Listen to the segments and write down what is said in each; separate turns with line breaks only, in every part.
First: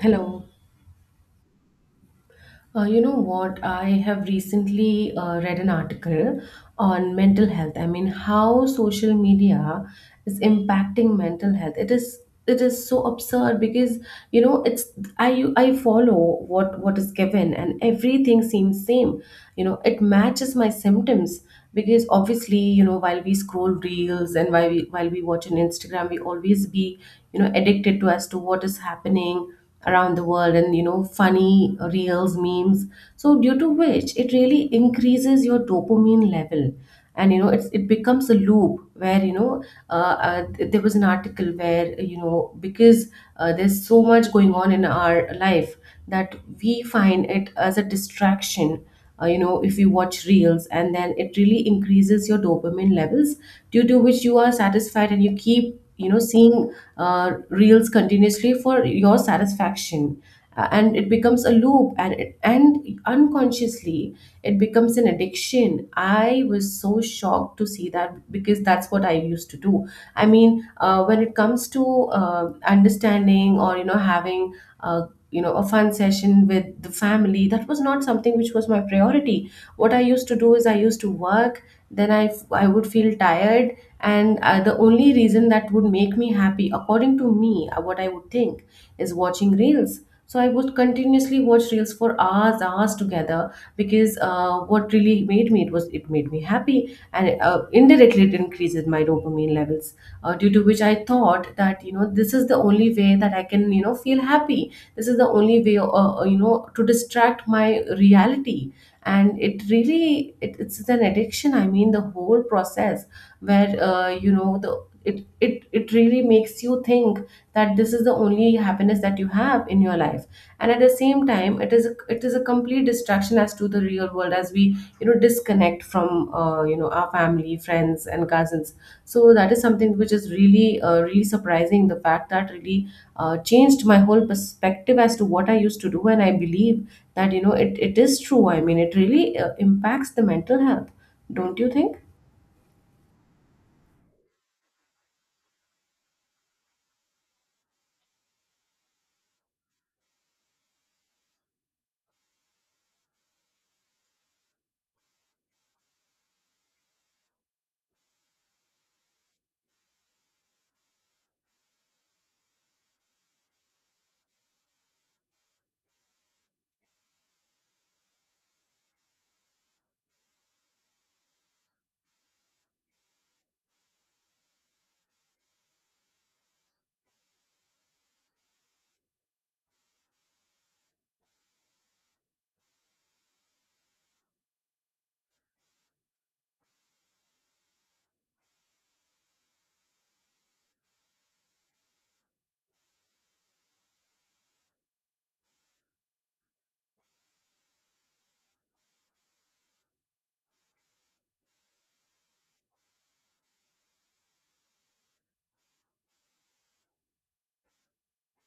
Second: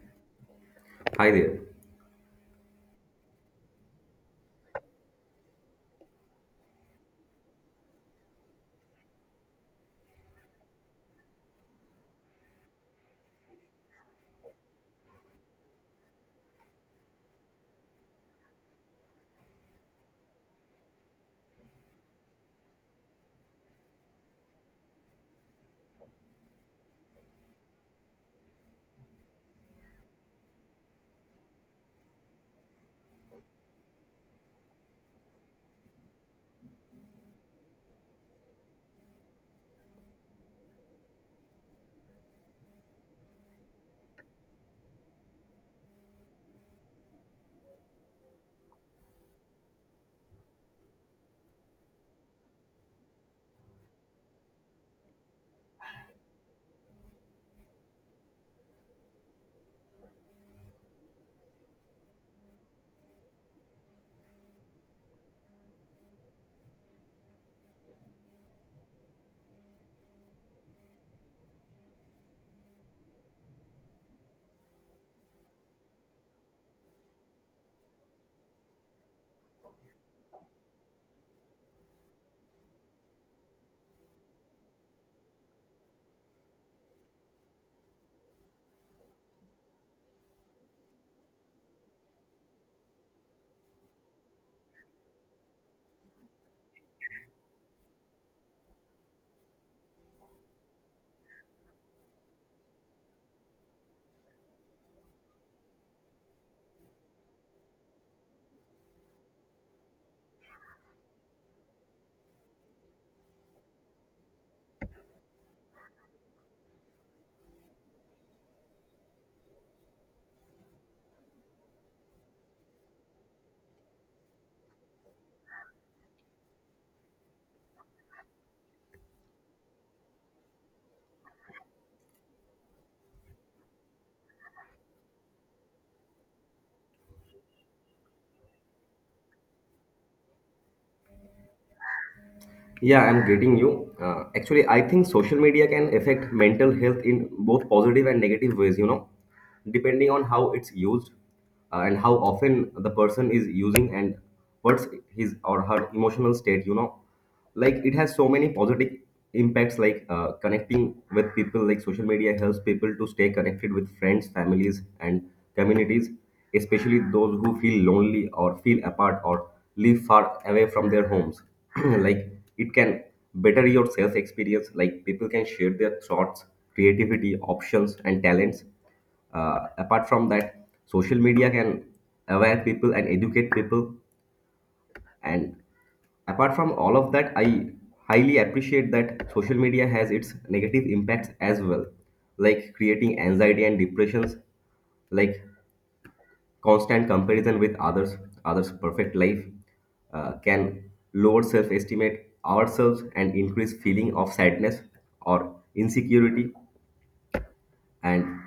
Hello.
Hi there.
You know what? I have recently read an article on mental health. I mean, how social media is impacting mental health. It is so absurd because you know it's I follow what is given, and everything seems same. It matches my symptoms because obviously while we scroll reels, and while we watch on Instagram, we always be addicted to as to what is happening around the world, and funny reels, memes. So due to which it really increases your dopamine level. And it becomes a loop where uh, there was an article where because there's so much going on in our life that we find it as a distraction. If you watch reels, and then it really increases your dopamine levels, due to which you are satisfied, and you keep seeing reels continuously for your satisfaction. And it becomes a loop. And unconsciously, it becomes an addiction. I was so shocked to see that because that's what I used to do. I mean, when it comes to uh, understanding, or having uh, a fun session with the family, that was not something which was my priority. What I used to do is I used to work, then I would feel tired. And the only reason that would make me happy according to me, what I would think, is watching reels. So I would continuously watch reels for hours hours together, because what really made me, it was it made me happy. And indirectly, it increases my dopamine levels, due to which I thought that this is the only way that I can feel happy. This is the only way to distract my reality. And it really it's an addiction. I mean, the whole process where it really makes you think that this is the only happiness that you have in your life. And at the same time, it is a complete distraction as to the real world, as we disconnect from our family, friends and cousins. So that is something which is really really surprising. The fact that really changed my whole perspective as to what I used to do. And I believe that it is true. I mean, it really impacts the mental health, don't you think?
Yeah, I'm greeting you. Actually, I think social media can affect mental health in both positive and negative ways, you know, depending on how it's used and how often the person is using and what's his or her emotional state, you know. Like it has so many positive impacts like connecting with people, like social media helps people to stay connected with friends, families, and communities, especially those who feel lonely or feel apart or live far away from their homes. Like it can better your self experience, like people can share their thoughts, creativity options, and talents. Apart from that, social media can aware people and educate people. And apart from all of that, I highly appreciate that social media has its negative impacts as well, like creating anxiety and depressions, like constant comparison with others, others' perfect life, can lower self-estimate ourselves and increase feeling of sadness or insecurity and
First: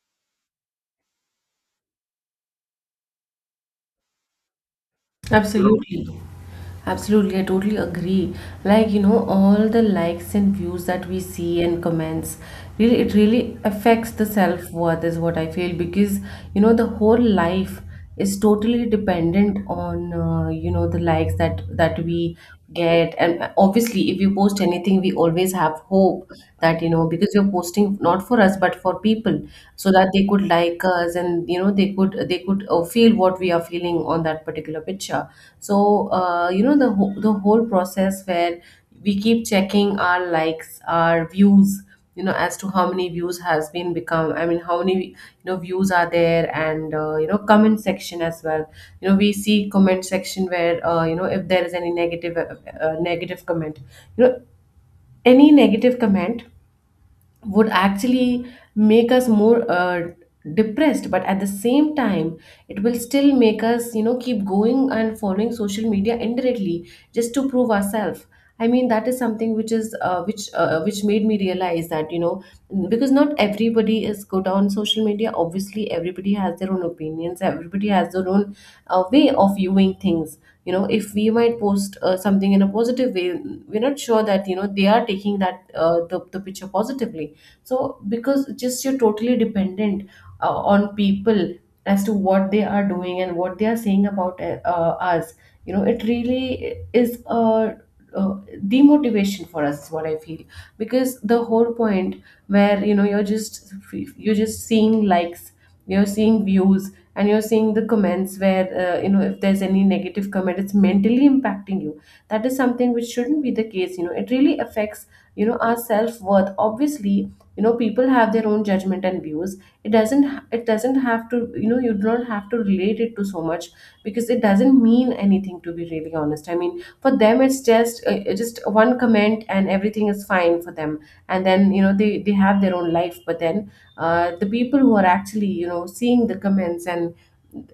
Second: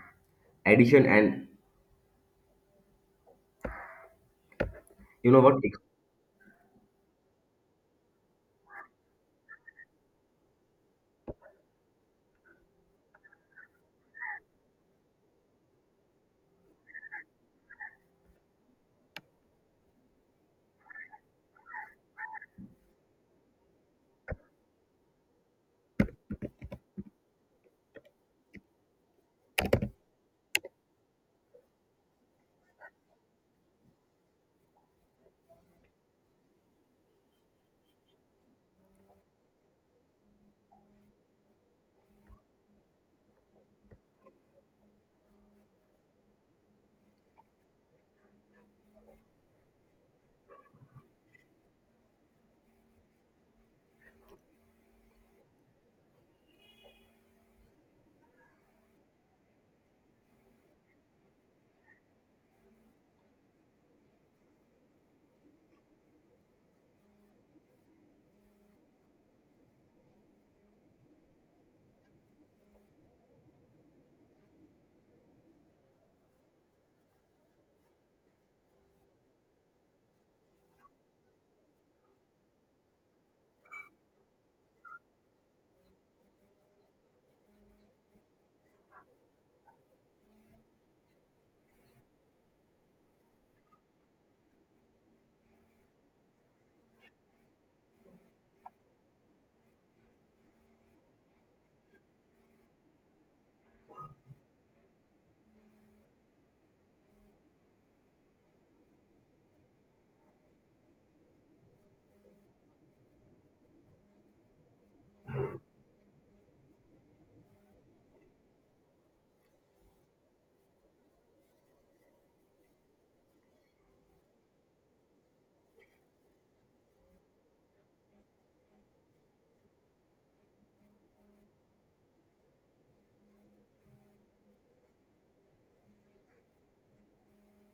addition and you know what?
Absolutely. Absolutely. Absolutely, I totally agree. Like, all the likes and views that we see and comments, really, it really affects the self-worth, is what I feel. Because, the whole life is totally dependent on, the likes that we get. And obviously, if you post anything, we always have hope that, because you're posting not for us, but for people, so that they could like us, and they could feel what we are feeling on that particular picture. So the whole process where we keep checking our likes, our views, as to how many views has been become. I mean, how many views are there. And comment section as well, we see comment section where if there is any negative negative comment, any negative comment would actually make us more depressed. But at the same time, it will still make us keep going and following social media indirectly, just to prove ourselves. I mean, that is something which is which made me realize that, because not everybody is good on social media. Obviously, everybody has their own opinions, everybody has their own way of viewing things. If we might post something in a positive way, we're not sure that they are taking that, the picture, positively. So because just you're totally dependent on people, as to what they are doing and what they are saying about us. It really is a uh, demotivation for us, is what I feel. Because the whole point where you're just seeing likes, you're seeing views, and you're seeing the comments where if there's any negative comment, it's mentally impacting you. That is something which shouldn't be the case. It really affects our self worth. Obviously, people have their own judgment and views. It doesn't it doesn't have to, you do not have to relate it to so much, because it doesn't mean anything, to be really honest. I mean, for them it's just one comment and everything is fine for them. And then they have their own life. But then the people who are actually seeing the comments, and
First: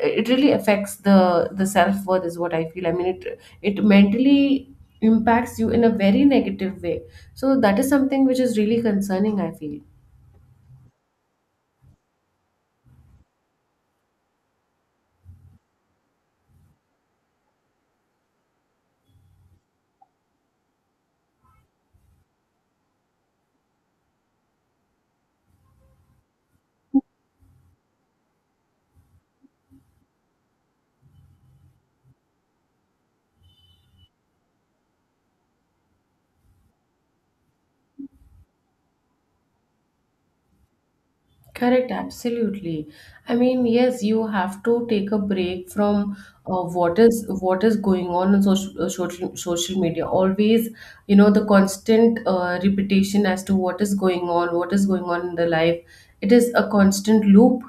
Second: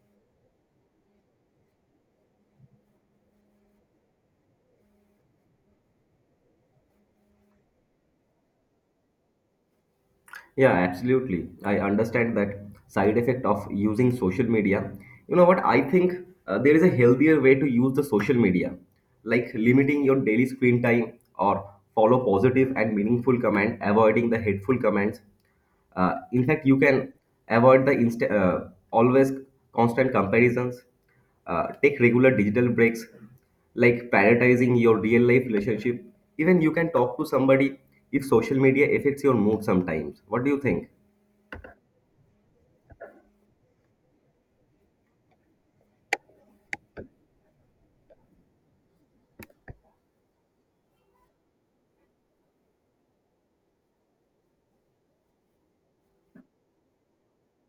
it really affects the self worth, is what I feel. I mean, it mentally impacts you in a very negative way. So that is something which is really concerning, I feel.
Yeah, absolutely. I understand that side effect of using social media. You know what? I think there is a healthier way to use the social media, like limiting your daily screen time or follow positive and meaningful comment, avoiding the hateful comments. In fact, you can avoid the always constant comparisons. Take regular digital breaks, like prioritizing your real life relationship. Even you can talk to somebody if social media affects your mood sometimes. What do you think?
Correct, absolutely. I mean, yes, you have to take a break from what is going on in social media. Always, the constant repetition as to what is going on, what is going on in the life. It is a constant loop.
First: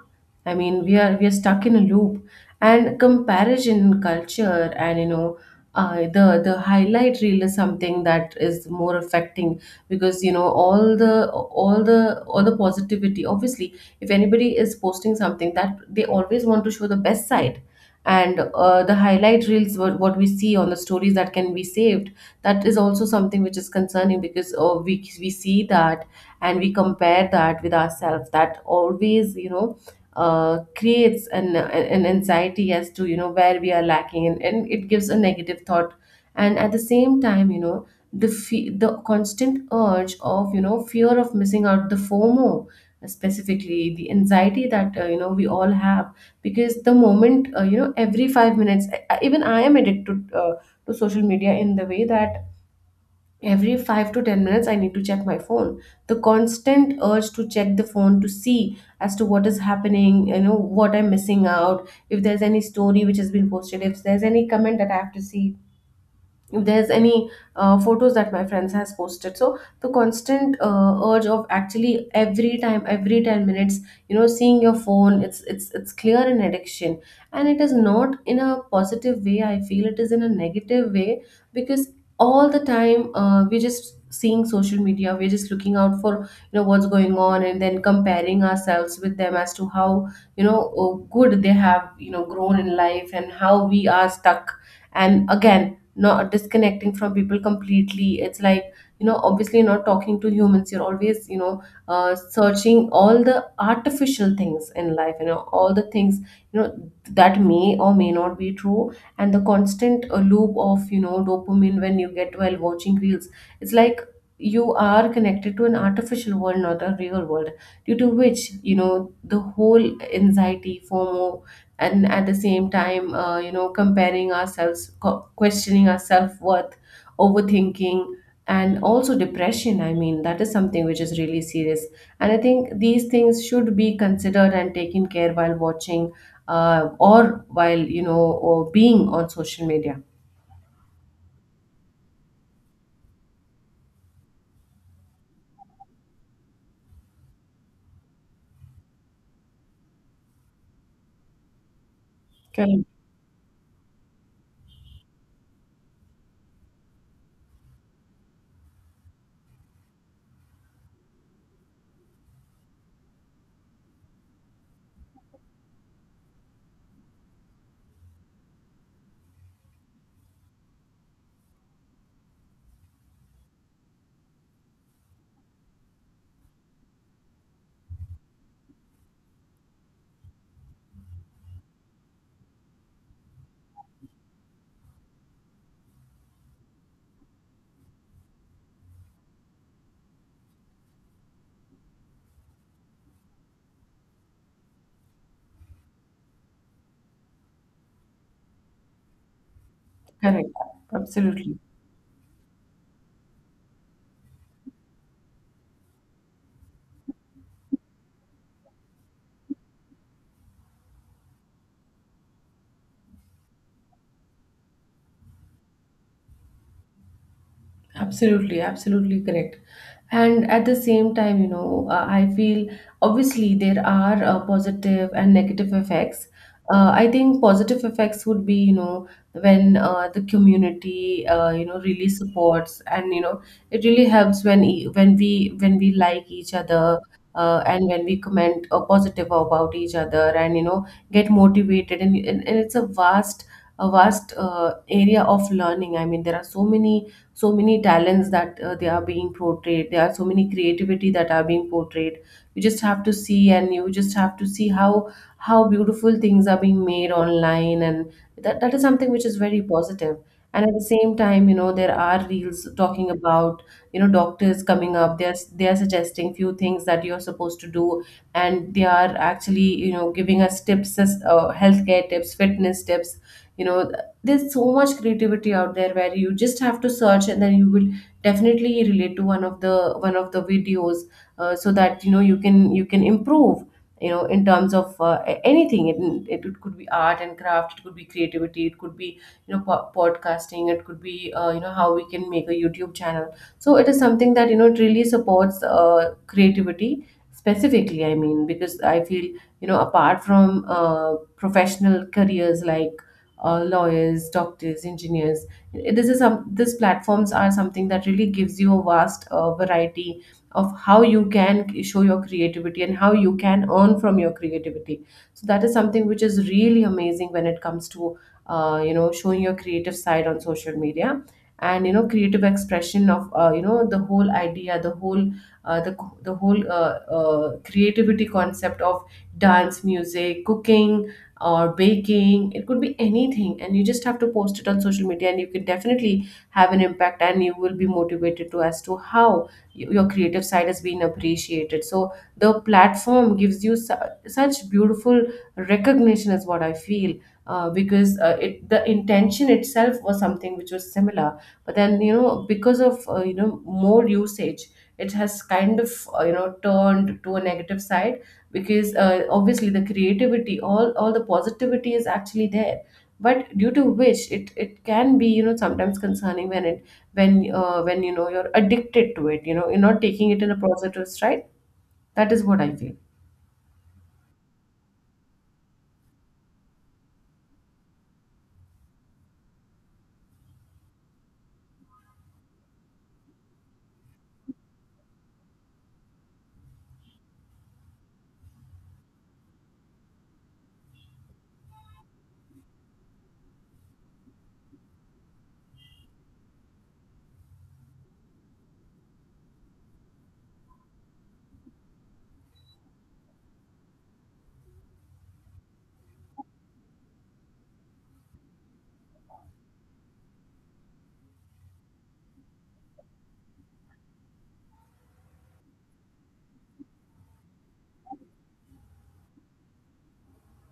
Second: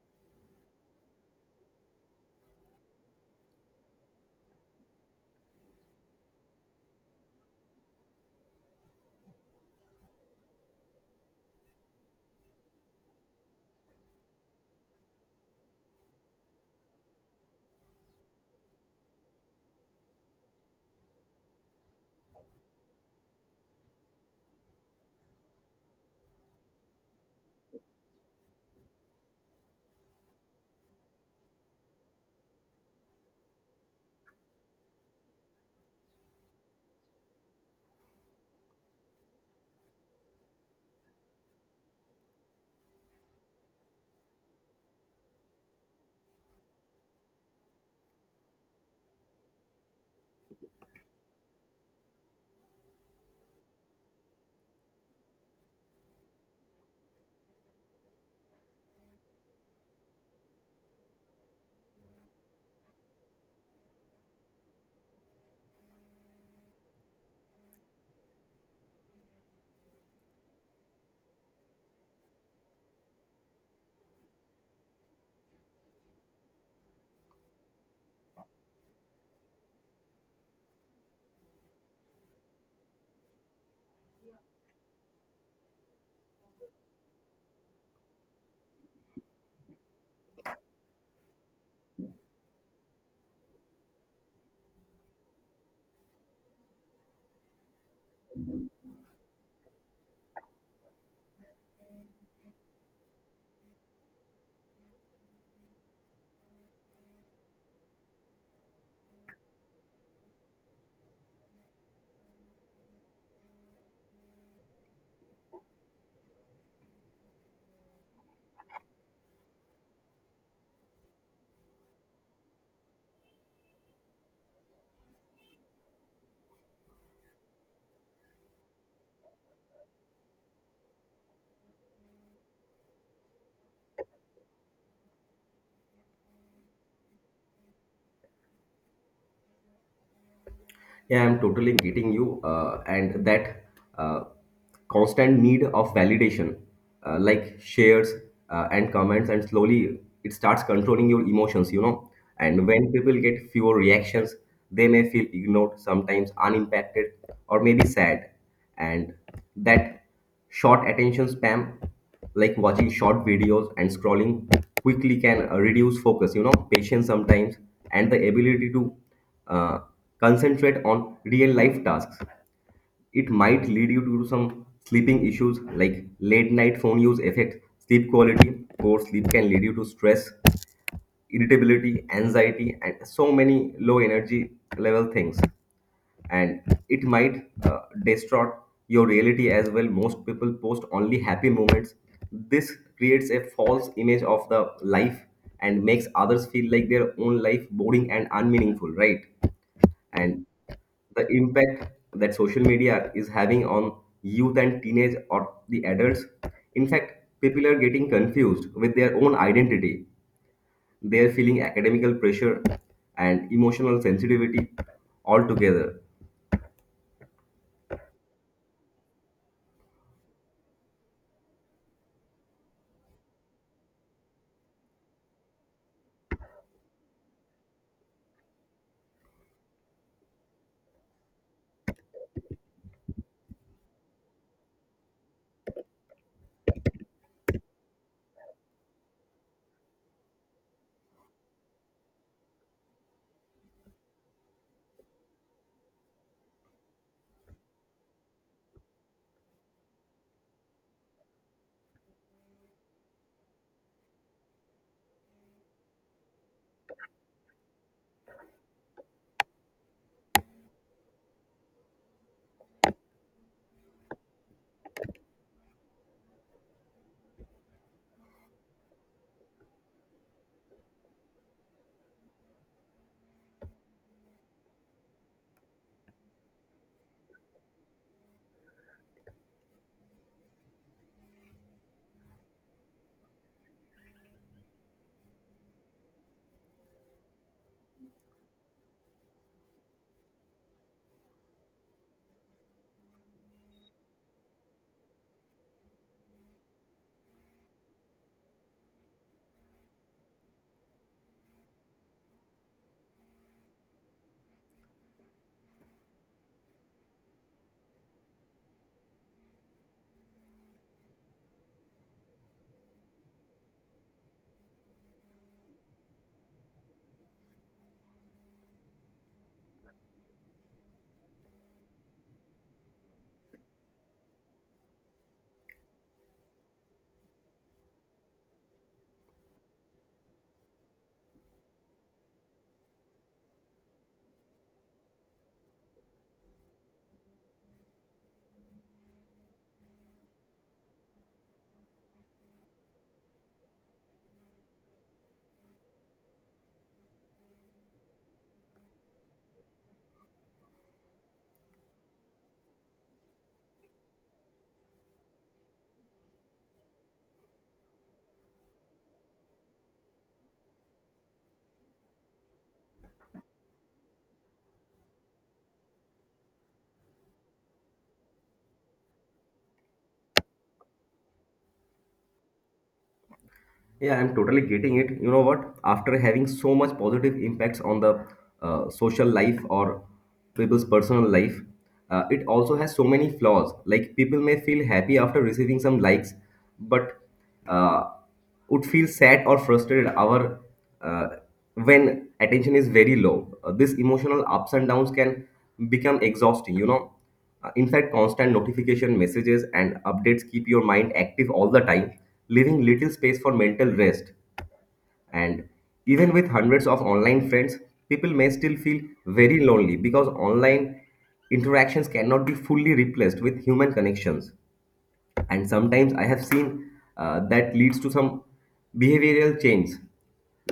I mean, we are stuck in a loop, and comparison culture, and, the highlight reel is something that is more affecting. Because all the positivity, obviously, if anybody is posting something, that they always want to show the best side. And the highlight reels, what we see on the stories that can be saved, that is also something which is concerning. Because we see that, and we compare that with ourselves, that always creates an anxiety as to, where we are lacking, and it gives a negative thought. And at the same time, the constant urge of, fear of missing out, the FOMO, specifically the anxiety that we all have. Because the moment, every 5 minutes, even I am addicted to social media, in the way that every 5 to 10 minutes I need to check my phone. The constant urge to check the phone, to see as to what is happening, what I'm missing out, if there's any story which has been posted, if there's any comment that I have to see, if there's any photos that my friends has posted. So the constant urge of actually every time, every 10 minutes, seeing your phone, it's clear an addiction. And it is not in a positive way, I feel. It is in a negative way. Because all the time, we're just seeing social media, we're just looking out for what's going on, and then comparing ourselves with them as to how, good they have grown in life, and how we are stuck. And again, not disconnecting from people completely. It's like, obviously not talking to humans, you're always, searching all the artificial things in life, all the things, that may or may not be true. And the constant loop of, dopamine when you get while watching reels. It's like you are connected to an artificial world, not a real world. Due to which, the whole anxiety, FOMO. And at the same time, comparing ourselves, questioning our self-worth, overthinking, and also depression. I mean, that is something which is really serious. And I think these things should be considered and taken care while watching, or while, or being on social media.
Yeah, I'm totally getting you, and that uh, constant need of validation, like shares and comments, and slowly it starts controlling your emotions, you know. And
Correct.
when people get fewer reactions, they may feel ignored, sometimes unimpacted, or maybe sad. And that short attention spam, like watching short videos and scrolling quickly can reduce focus, you know, patience sometimes, and the ability to uh, concentrate on real life tasks. It might lead you to some sleeping issues like late night phone use effect, sleep quality, poor sleep can lead you to stress, irritability, anxiety, and so many low energy level things, and it might distort your reality as well. Most people post only happy moments. This creates a false image of the life and makes others feel like their own life boring and unmeaningful, right? And
Correct.
the
Absolutely.
impact that social media is having on youth and teenage or the adults, in fact people are getting confused with their own identity, they are feeling academical pressure and emotional sensitivity altogether.
Absolutely, absolutely correct. And at the same time, I feel obviously there are positive and negative effects. I think positive effects would be, when the community, really supports, and, it really helps when when we like each other. And when we comment positive about each other, and get motivated, and it's a vast, area of learning. I mean, there are so many so many talents that they are being portrayed. There are so many creativity that are being portrayed. You just have to see, and you just have to see how beautiful things are being made online, and that is something which is very positive. And at the same time, you know, there are reels talking about, you know, doctors coming up. They're suggesting few things that you're supposed to do, and they are actually, you know, giving us tips healthcare tips, fitness tips, you know. There's so much creativity out there where you just have to search, and then you will definitely relate to one of the videos, so that, you know, you can improve you know, in terms of anything. It could be art and craft, it could be creativity, it could be, you know, podcasting, it could be, you know, how we can make a YouTube channel. So it is something that, you know, it really supports creativity specifically, I mean, because I feel, you know, apart from professional careers like lawyers, doctors, engineers. This is some these platforms are something that really gives you a vast variety of how you can show your creativity and how you can earn from your creativity. So that is something which is really amazing when it comes to, you know, showing your creative side on social media, and, you know, creative expression of, you know, the whole idea, the whole uh, the the whole creativity concept of dance, music, cooking, or baking. It could be anything, and you just have to post it on social media, and you can definitely have an impact, and you will be motivated to as to how your creative side has been appreciated. So the platform gives you such beautiful recognition is what I feel, because it the intention itself was something which was similar. But then, you know, because of, you know, more usage, it has kind of you know, turned to a negative side, because obviously the creativity, all the positivity is actually there, but due to which it can be, you know, sometimes concerning when it when when you know, you're addicted to it, you know, you're not taking it in a positive stride. That is what I feel.
Yeah, I'm totally getting it. You know what? After having so much positive impacts on the social life or people's personal life, it also has so many flaws. Like people may feel happy after receiving some likes, but uh, would feel sad or frustrated our uh, when attention is very low. This emotional ups and downs can become exhausting. You know, in fact, constant notification messages and updates keep your mind active all the time, leaving little space for mental rest. And even with hundreds of online friends, people may still feel very lonely because online interactions cannot be fully replaced with human connections. And sometimes I have seen that leads to some behavioral change,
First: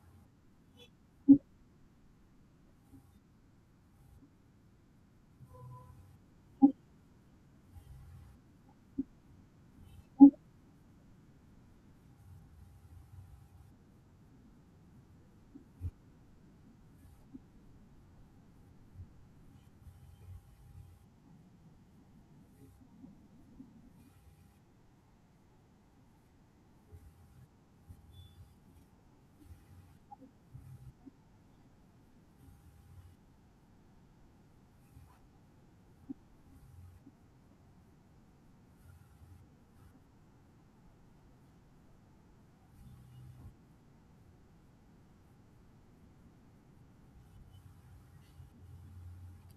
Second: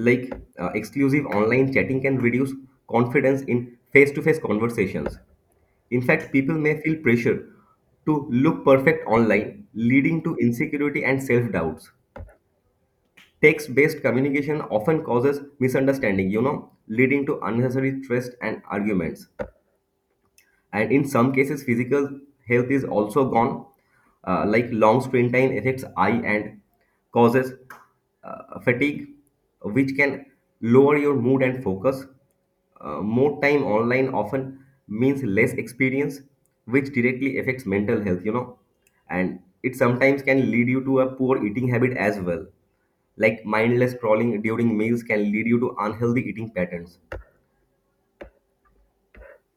like exclusive online chatting can reduce confidence in face-to-face conversations. In fact, people may feel pressure to look perfect online, leading to insecurity and self-doubts. Text-based communication often causes misunderstanding, you know, leading to unnecessary stress and arguments. And in some cases, physical health is also gone. Like long screen time affects eye and causes fatigue which can lower your mood and focus. More time online often means less experience, which directly affects mental health, you know, and it sometimes can lead you to a poor eating habit as well, like mindless scrolling during meals can lead you to unhealthy eating patterns.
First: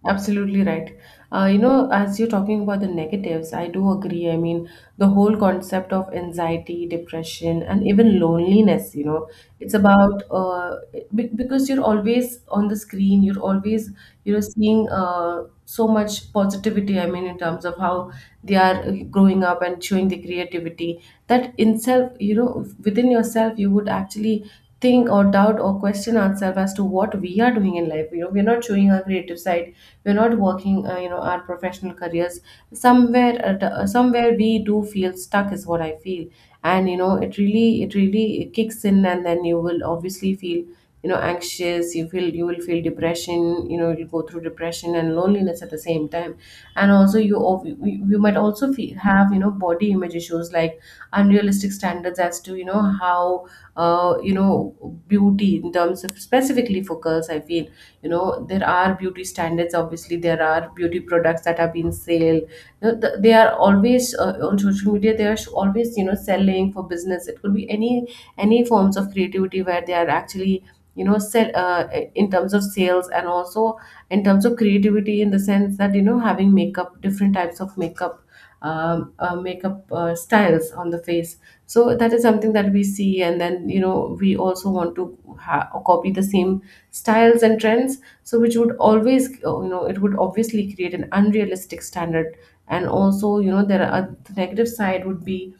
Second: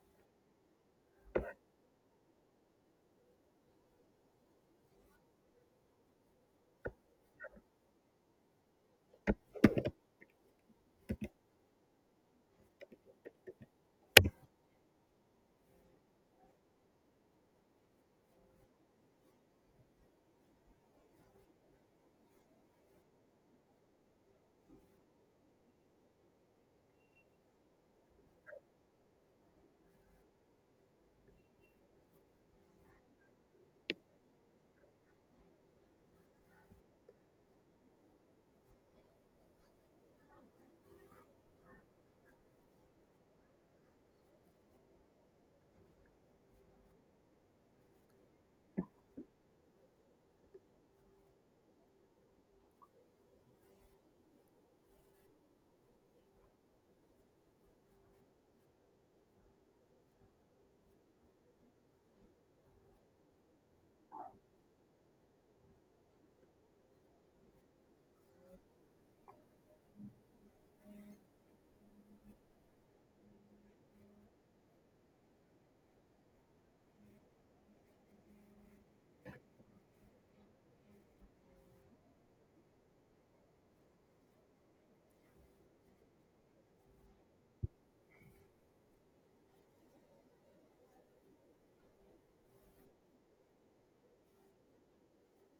Absolutely right. You know, as you're talking about the negatives, I do agree. I mean, the whole concept of anxiety, depression, and even loneliness, you know, it's about, because you're always on the screen, you're always, you know, seeing so much positivity. I mean, in terms of how they are growing up and showing the creativity, that in self, you know, within yourself, you would actually think or doubt or question ourselves as to what we are doing in life. You know, we're not showing our creative side, we're not working, you know, our professional careers. Somewhere somewhere we do feel stuck is what I feel. And you know, it really kicks in, and then you will obviously feel, you know, anxious. You will feel depression, you know, you'll go through depression and loneliness at the same time. And also you you might also feel, have, you know, body image issues, like unrealistic standards, as to, you know, how, you know, beauty in terms of, specifically for girls I feel, you know, there are beauty standards. Obviously there are beauty products that are being sale, you know, they are always, on social media they are always, you know, selling for business. It could be any forms of creativity where they are actually, you know, sell, in terms of sales, and also in terms of creativity, in the sense that, you know, having makeup, different types of makeup, makeup styles on the face. So that is something that we see, and then, you know, we also want to copy the same styles and trends, so which would always, you know, it would obviously create an unrealistic standard. And also, you know, there are, the negative side would be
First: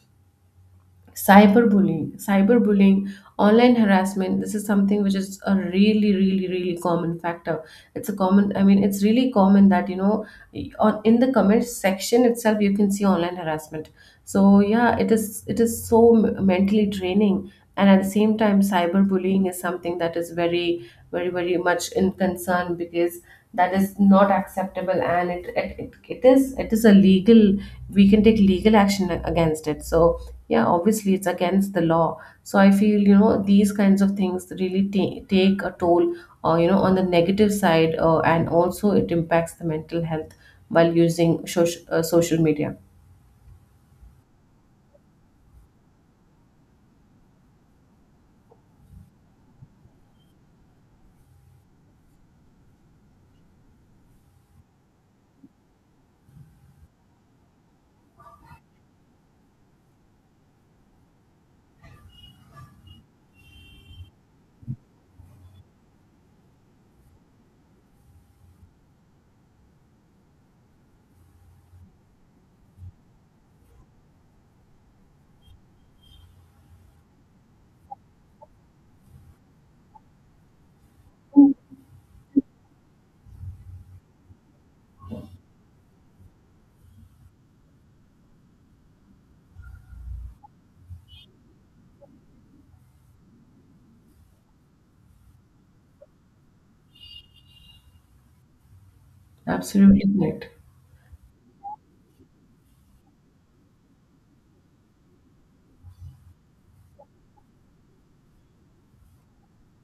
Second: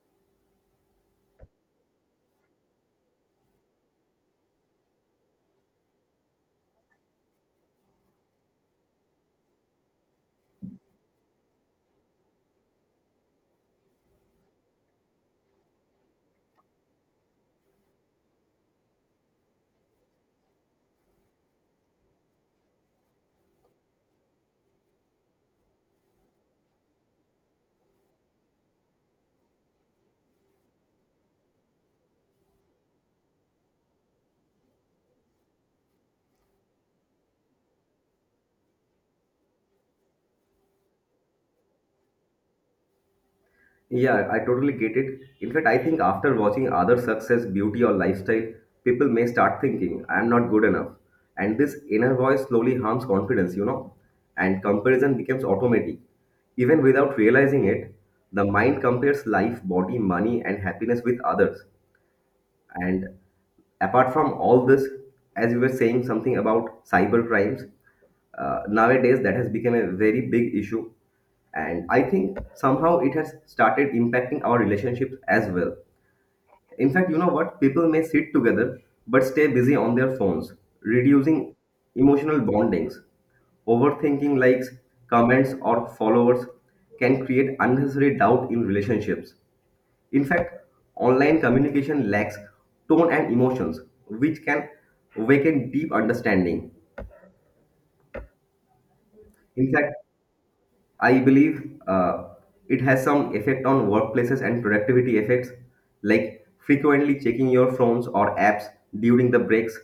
cyberbullying. Cyberbullying, online harassment, this is something which is a really really common factor. It's a common, I mean, it's really common that, you know, on in the comment section itself you can see online harassment. So yeah, it is so mentally draining. And at the same time, cyberbullying is something that is very very much in concern, because that is not acceptable, and it is a legal, we can take legal action against it. So yeah, obviously it's against the law. So I feel, you know, these kinds of things really take a toll, you know, on the negative side, and also it impacts the mental health while using social media.
Yeah, I totally get it. In fact, I think after watching other success, beauty, or lifestyle, people may start thinking, I'm not good enough. And this inner voice slowly harms confidence, you know, and comparison becomes automatic. Even without realizing it, the mind compares life, body, money, and happiness with others. And apart from all this, as you were saying something about cyber crimes, nowadays that has become a very big issue. And I think somehow it has started impacting our relationships as well. In fact, you know what? People may sit together but stay busy on their phones, reducing emotional bondings. Overthinking likes, comments, or followers can create unnecessary doubt in relationships. In fact, online communication lacks tone and emotions, which can awaken deep understanding. In fact,
Absolutely correct.
I believe it has some effect on workplaces and productivity effects, like frequently checking your phones or apps during the breaks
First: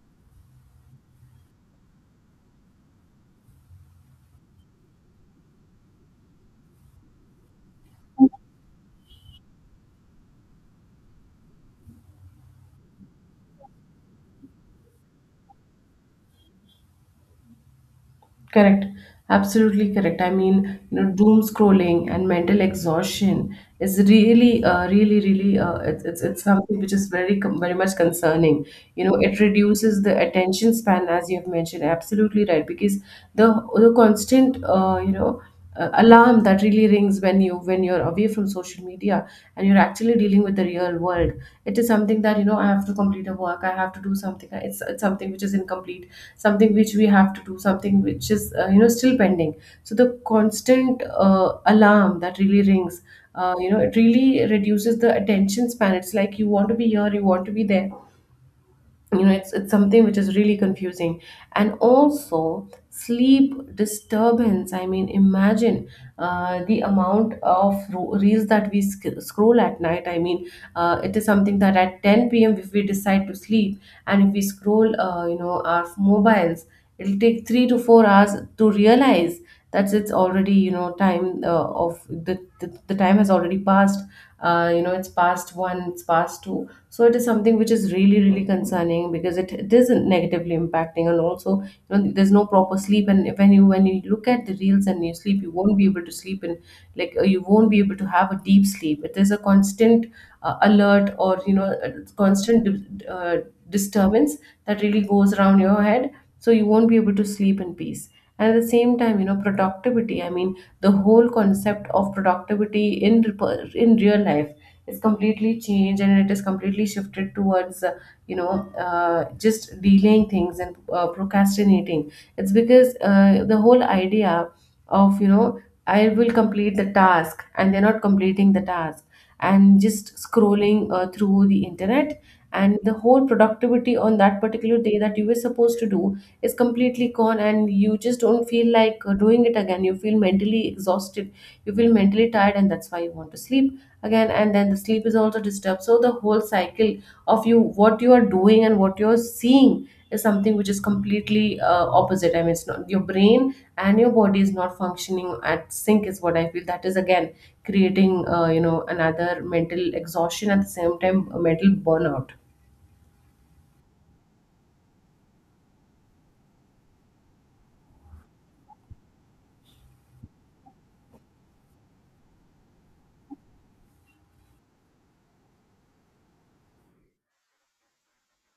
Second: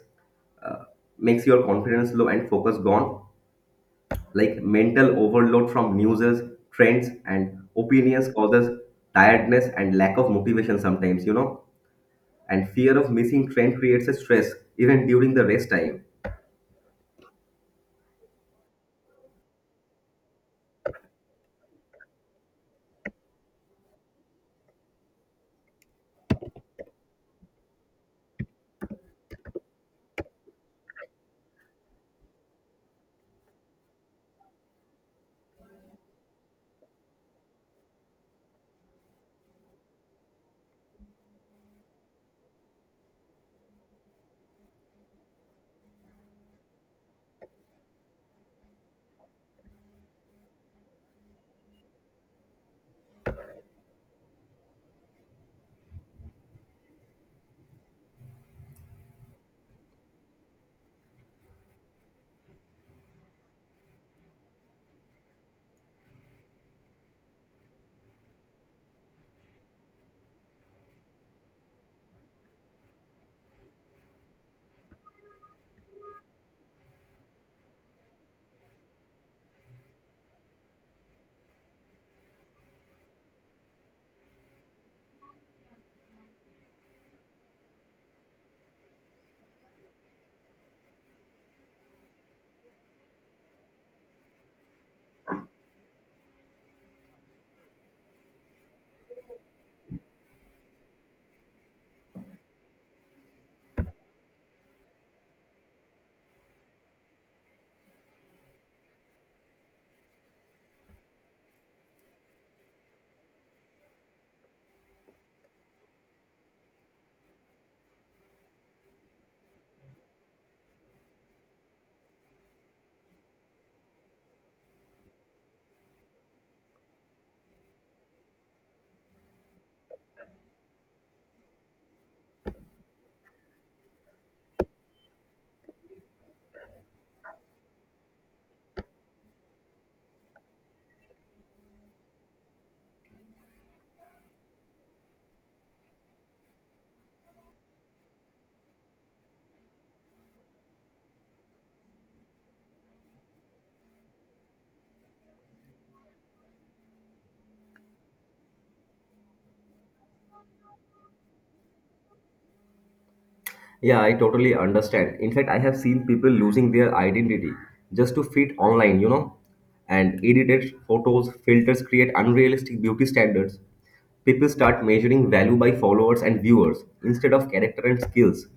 uh, makes your confidence low and focus gone. Like mental overload from newses, trends, and opinions causes tiredness and lack of motivation sometimes, you know. And fear of missing train creates a stress even during the rest time.
Correct. Absolutely correct. I mean, you know, doom scrolling and mental exhaustion is really, really, it's something which is very, very much concerning. You know, it reduces the attention span, as you have mentioned. Absolutely right, because the the constant, alarm that really rings when you're away from social media and you're actually dealing with the real world. It is something that, you know, I have to complete a work, I have to do something. It's something which is incomplete, something which we have to do, something which is, you know, still pending. So the constant alarm that really rings, you know, it really reduces the attention span. It's like you want to be here, you want to be there. You know, it's something which is really confusing. And also sleep disturbance. I mean, imagine, the amount of reels that we scroll at night. I mean, it is something that at 10 p.m. if we decide to sleep, and if we scroll, you know, our mobiles, it'll take 3 to 4 hours to realize that it's already, you know, time, of the time has already passed. You know, it's past one, it's past two. So it is something which is really really concerning, because it is negatively impacting. And also, you know, there's no proper sleep. And when you look at the reels and you sleep, you won't be able to sleep in, like, you won't be able to have a deep sleep. It is a constant alert, or, you know, a constant disturbance that really goes around your head. So you won't be able to sleep in peace. And at the same time, you know, productivity. I mean, the whole concept of productivity in real life is completely changed, and it is completely shifted towards, just delaying things and procrastinating. It's because, the whole idea of, you know, I will complete the task, and they're not completing the task, and just scrolling, through the internet. And the whole productivity on that particular day that you were supposed to do is completely gone, and you just don't feel like, doing it again. You feel mentally exhausted, you feel mentally tired, and that's why you want to sleep again, and then the sleep is also disturbed. So the whole cycle of you what you are doing and what you're seeing is something which is completely opposite. I mean, it's not, your brain and your body is not functioning at sync is what I feel. That is again creating, you know, another mental exhaustion, at the same time a mental burnout.
Yeah, I totally understand. In fact, I have seen people losing their identity just to fit online, you know. And edited photos, filters create unrealistic beauty standards. People start measuring value by followers and viewers instead of character and skills.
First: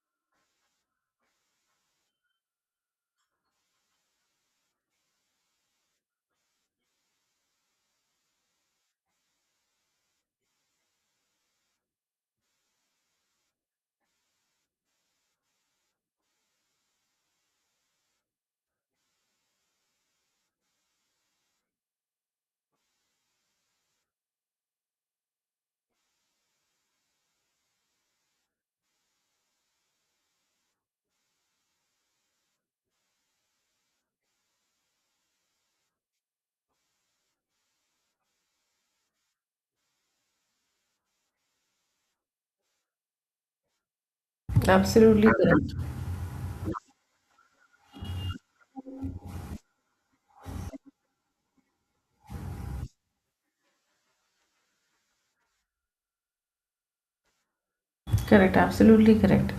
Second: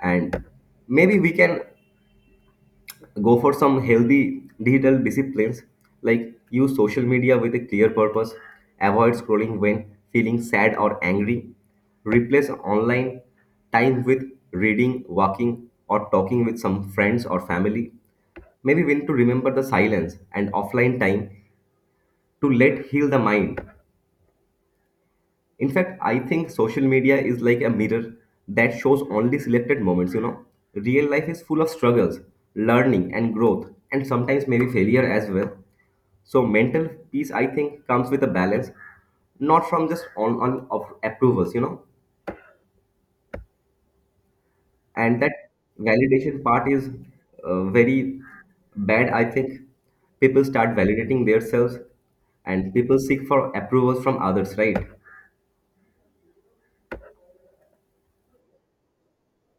And maybe we can go for some healthy digital disciplines, like use social media with a clear purpose, avoid scrolling when feeling sad or angry, replace online time with reading, walking, or talking with some friends or family. Maybe when to remember the silence and offline time to let heal the mind. In fact, I think social media is like a mirror that shows only selected moments, you know. Real life is full of struggles, learning, and growth, and sometimes maybe failure as well. So mental peace, I think, comes with a balance, not from just on of approvals, you know. And
Absolutely
that
correct.
validation part is very bad, I think. People start validating themselves and people seek for approvals from others, right?
Correct, absolutely correct.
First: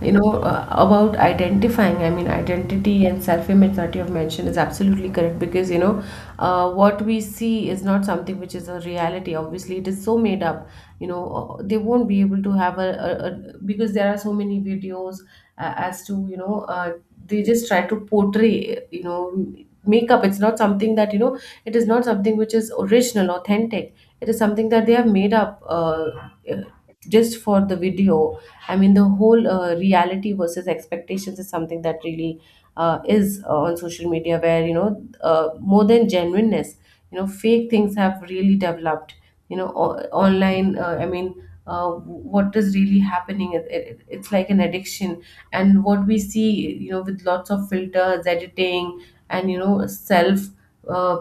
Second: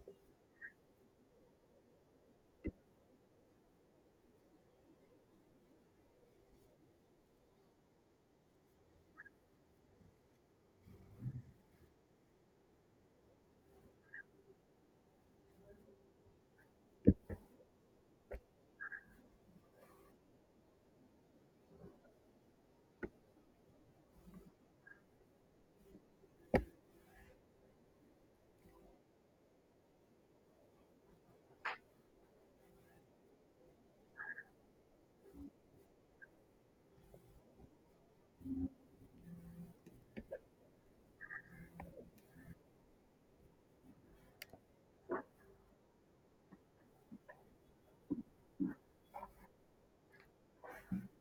You know, about identifying, I mean, identity and self-image that you have mentioned is absolutely correct, because, you know, what we see is not something which is a reality. Obviously, it is so made up. You know, they won't be able to have a, because there are so many videos, as to, you know, they just try to portray, you know, makeup. It's not something that, you know, it is not something which is original, authentic. It is something that they have made up. Just for the video. I mean, the whole reality versus expectations is something that really is on social media where more than genuineness, you know, fake things have really developed, you know, online. I mean, what is really happening, it's like an addiction. And what we see, you know, with lots of filters, editing, and you know, self uh,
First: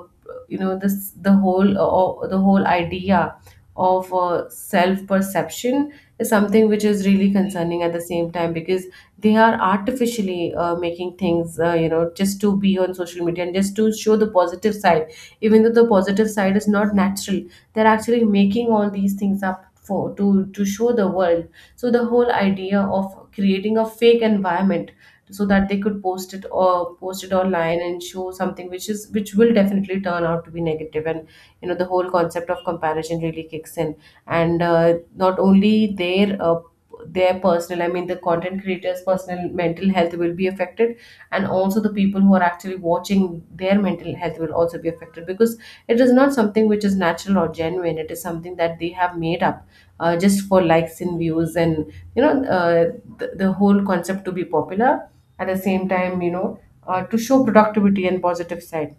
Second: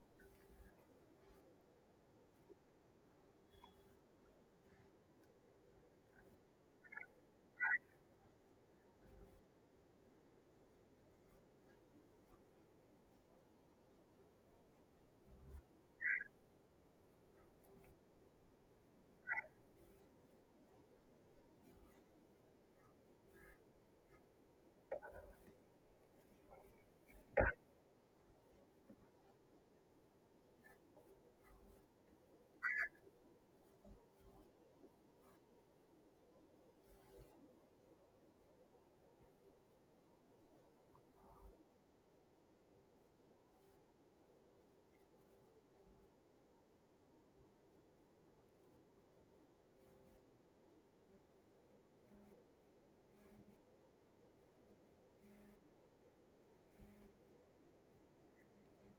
you know, this, the whole idea of self perception is something which is really concerning at the same time, because they are artificially making things, you know, just to be on social media and just to show the positive side, even though the positive side is not natural. They're actually making all these things up for, to show the world. So the whole idea of creating a fake environment so that they could post it online and show something which is, which will definitely turn out to be negative. And you know, the whole concept of comparison really kicks in. And not only their their personal, I mean the content creator's personal mental health will be affected, and also the people who are actually watching, their mental health will also be affected, because it is not something which is natural or genuine. It is something that they have made up just for likes and views, and you know, the whole concept to be popular. At the same time, you know, to show productivity and positive side.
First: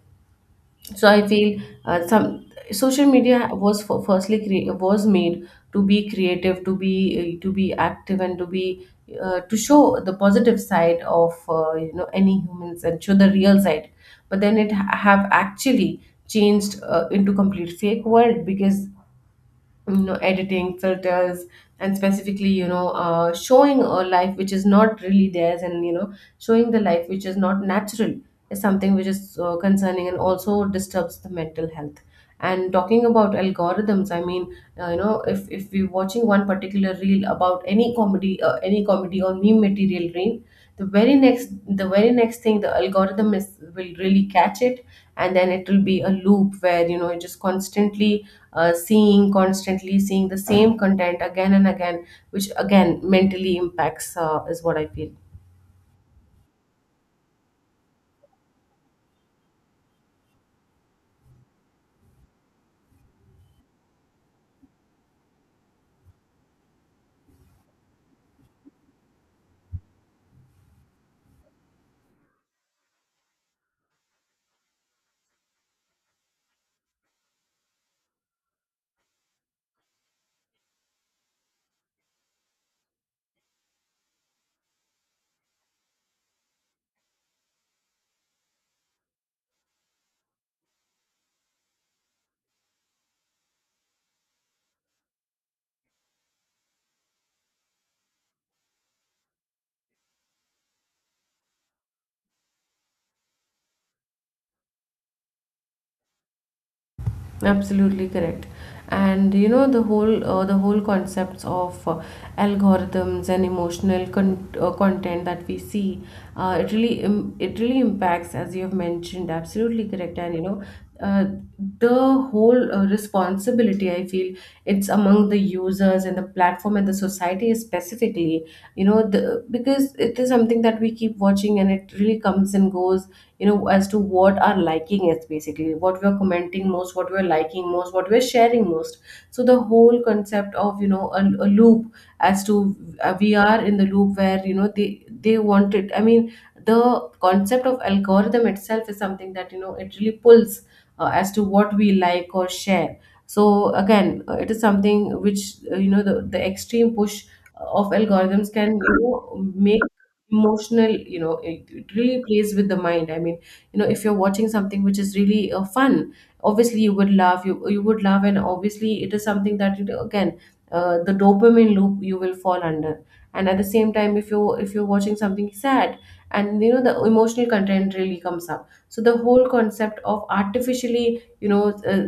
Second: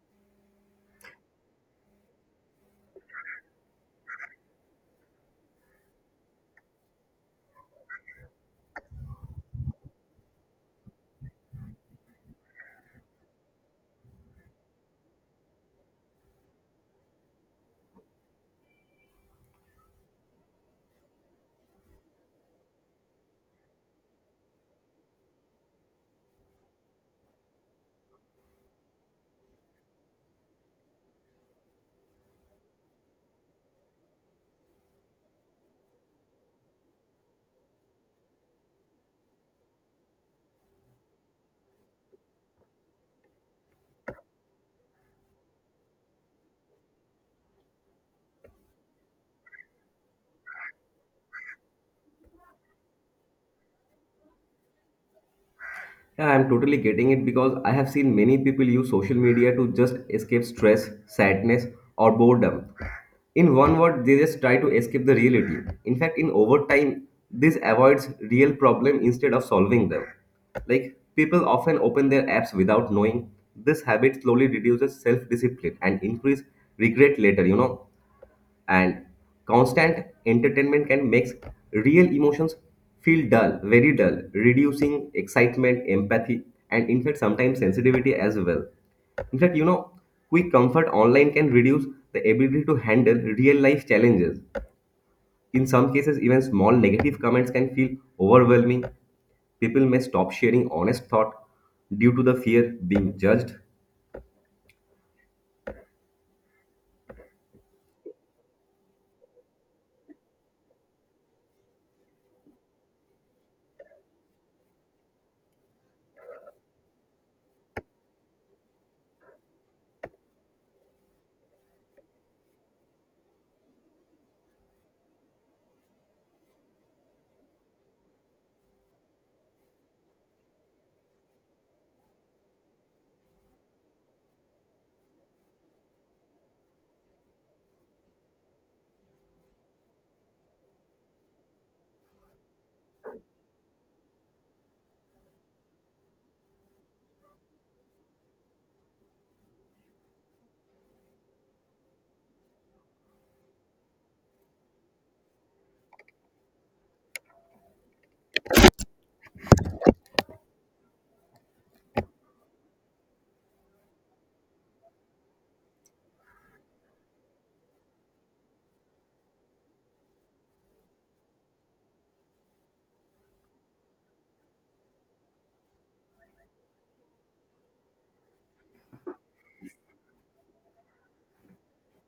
So I feel some, social media was was made to be creative, to be active, and to be to show the positive side of, you know, any humans, and show the real side. But then it have actually changed into complete fake world, because you know, editing, filters, and specifically, you know, showing a life which is not really theirs, and you know, showing the life which is not natural, is something which is concerning, and also disturbs the mental health. And talking about algorithms, I mean, you know, if we're watching one particular reel about any comedy, any comedy or meme material reel, the very next the very next thing, the algorithm is will really catch it. And then it will be a loop where you know, you're just constantly seeing constantly seeing the same content again and again, which again mentally impacts, is what I feel.
Yeah, I'm totally getting it because I have seen many people use social media to just escape stress, sadness, or boredom. In one word, they just try to escape the reality. In fact, in overtime, this avoids real problem instead of solving them. Like people often open their apps without knowing. This habit slowly reduces self-discipline and increase regret later, you know, and constant entertainment can make real emotions feel dull, very dull, reducing excitement, empathy, and in fact, sometimes sensitivity as well. In fact, you know, quick comfort online can reduce the ability to handle real life challenges. In some cases, even small negative comments can feel overwhelming. People may stop sharing honest thought due to the fear being judged.
Absolutely correct. And you know, the whole concepts of algorithms and emotional content that we see, it really impacts, as you have mentioned. Absolutely correct. And you know, uh, the whole responsibility, I feel, it's among the users and the platform and the society specifically. You know, the because it is something that we keep watching, and it really comes and goes, you know, as to what our liking is, basically what we're commenting most, what we're liking most, what we're sharing most. So the whole concept of, you know, a loop, as to we are in the loop where you know, they want it. I mean, the concept of algorithm itself is something that, you know, it really pulls as to what we like or share. So again, it is something which, you know, the extreme push of algorithms can, you know, make emotional, you know, it really plays with the mind. I mean, you know, if you're watching something which is really fun, obviously you would laugh, you would laugh, and obviously it is something that again, the dopamine loop you will fall under. And at the same time, if you if you're watching something sad, and you know, the emotional content really comes up. So the whole concept of artificially, you know,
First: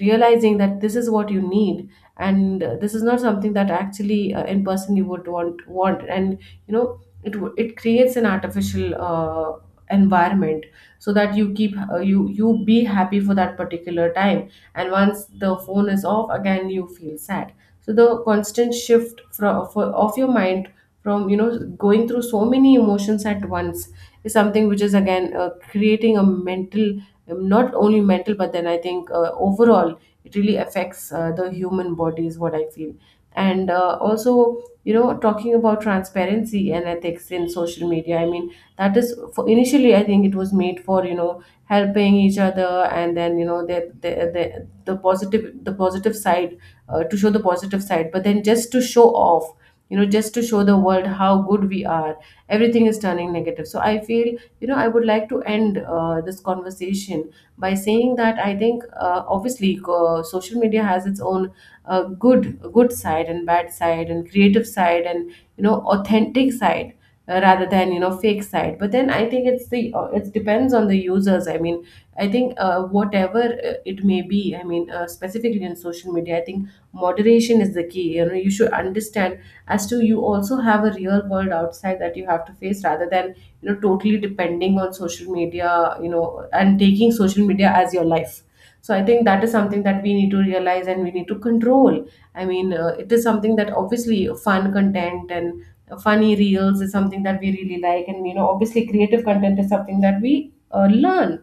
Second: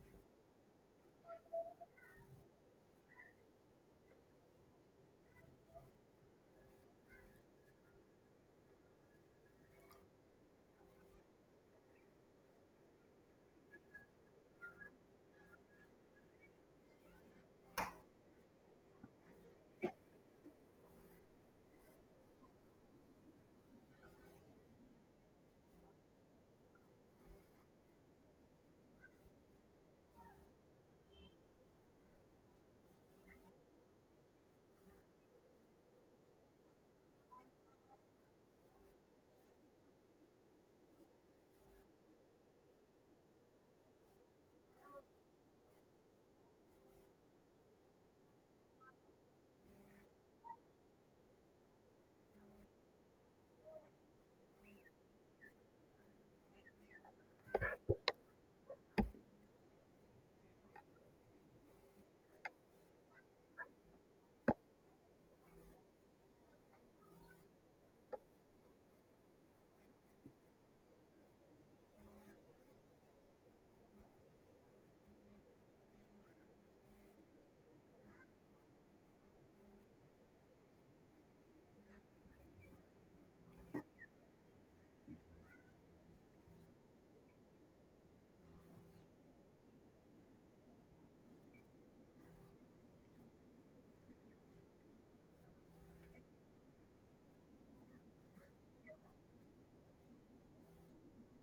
realizing that this is what you need, and this is not something that actually, in person you would want. And you know, it it creates an artificial environment, so that you keep you be happy for that particular time, and once the phone is off, again you feel sad. So the constant shift of your mind from, you know, going through so many emotions at once, is something which is again creating a mental, not only mental, but then I think overall it really affects the human body, is what I feel. And also, you know, talking about transparency and ethics in social media, I mean, that is for, initially I think it was made for, you know, helping each other. And then you know, the positive side, to show the positive side. But then just to show off, you know, just to show the world how good we are, everything is turning negative. So I feel, you know, I would like to end this conversation by saying that I think, obviously, social media has its own uh, good good side and bad side and creative side and you know authentic side, rather than you know fake side. But then I think it's the, it depends on the users. I mean, I think whatever it may be, I mean specifically in social media, I think moderation is the key. You know, you should understand as to you also have a real world outside that you have to face, rather than, you know, totally depending on social media, you know, and taking social media as your life. So I think that is something that we need to realize and we need to control. I mean, it is something that obviously fun content and funny reels is something that we really like, and you know, obviously creative content is something that we learn.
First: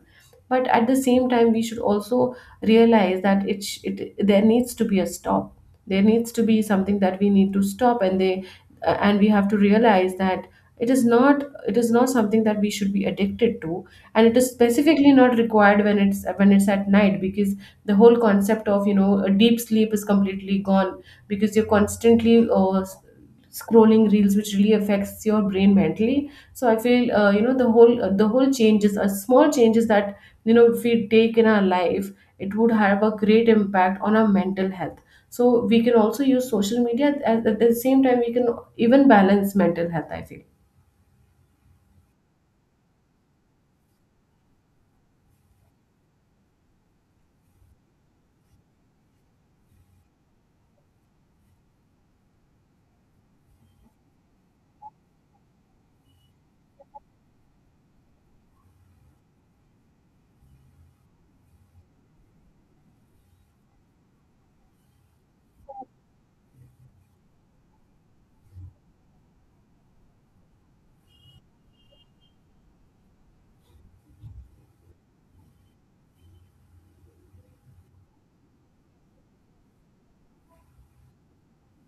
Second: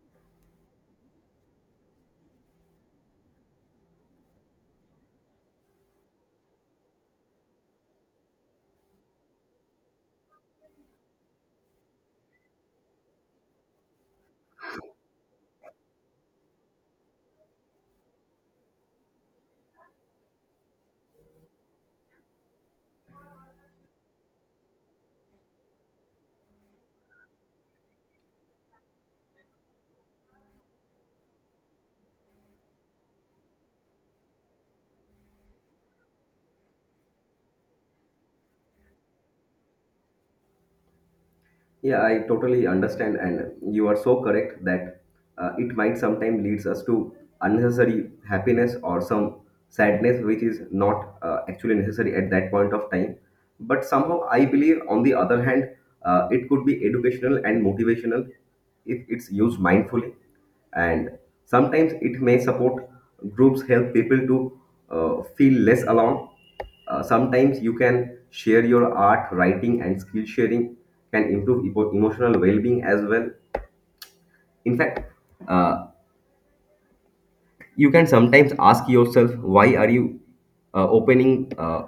But at the same time, we should also realize that it, there needs to be a stop. There needs to be something that we need to stop, and they and we have to realize that it is not something that we should be addicted to. And it is specifically not required when it's at night, because the whole concept of, you know, a deep sleep is completely gone, because you're constantly scrolling reels, which really affects your brain mentally. So I feel, you know, the whole changes are small changes that, you know, if we take in our life, it would have a great impact on our mental health. So we can also use social media, at the same time, we can even balance mental health, I feel.
Yeah, I totally understand, and you are so correct that it might sometimes leads us to unnecessary happiness or some sadness, which is not actually necessary at that point of time. But somehow, I believe, on the other hand, it could be educational and motivational if it's used mindfully, and sometimes it may support groups help people to feel less alone. Sometimes you can share your art, writing, and skill sharing can improve emotional well being as well. In fact, uh, you can sometimes ask yourself why are you opening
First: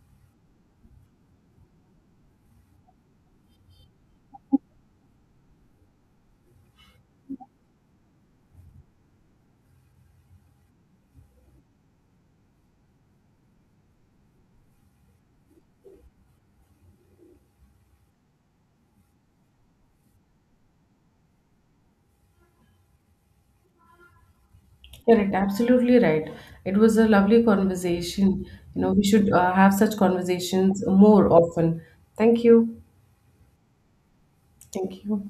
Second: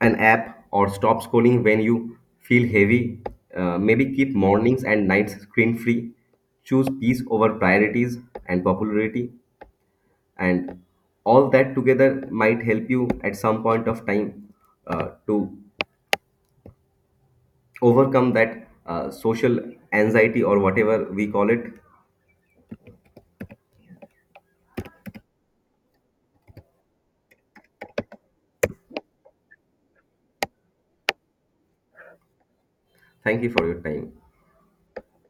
an app or stop scrolling when you feel heavy. Maybe keep mornings and nights screen free. Choose peace over priorities and popularity, and all that together might help you at some point of time to overcome that social anxiety or whatever we call it.
Correct, absolutely right. It was a lovely conversation. You know, we should have such conversations more often. Thank you.
Thank you for your time.
Thank you.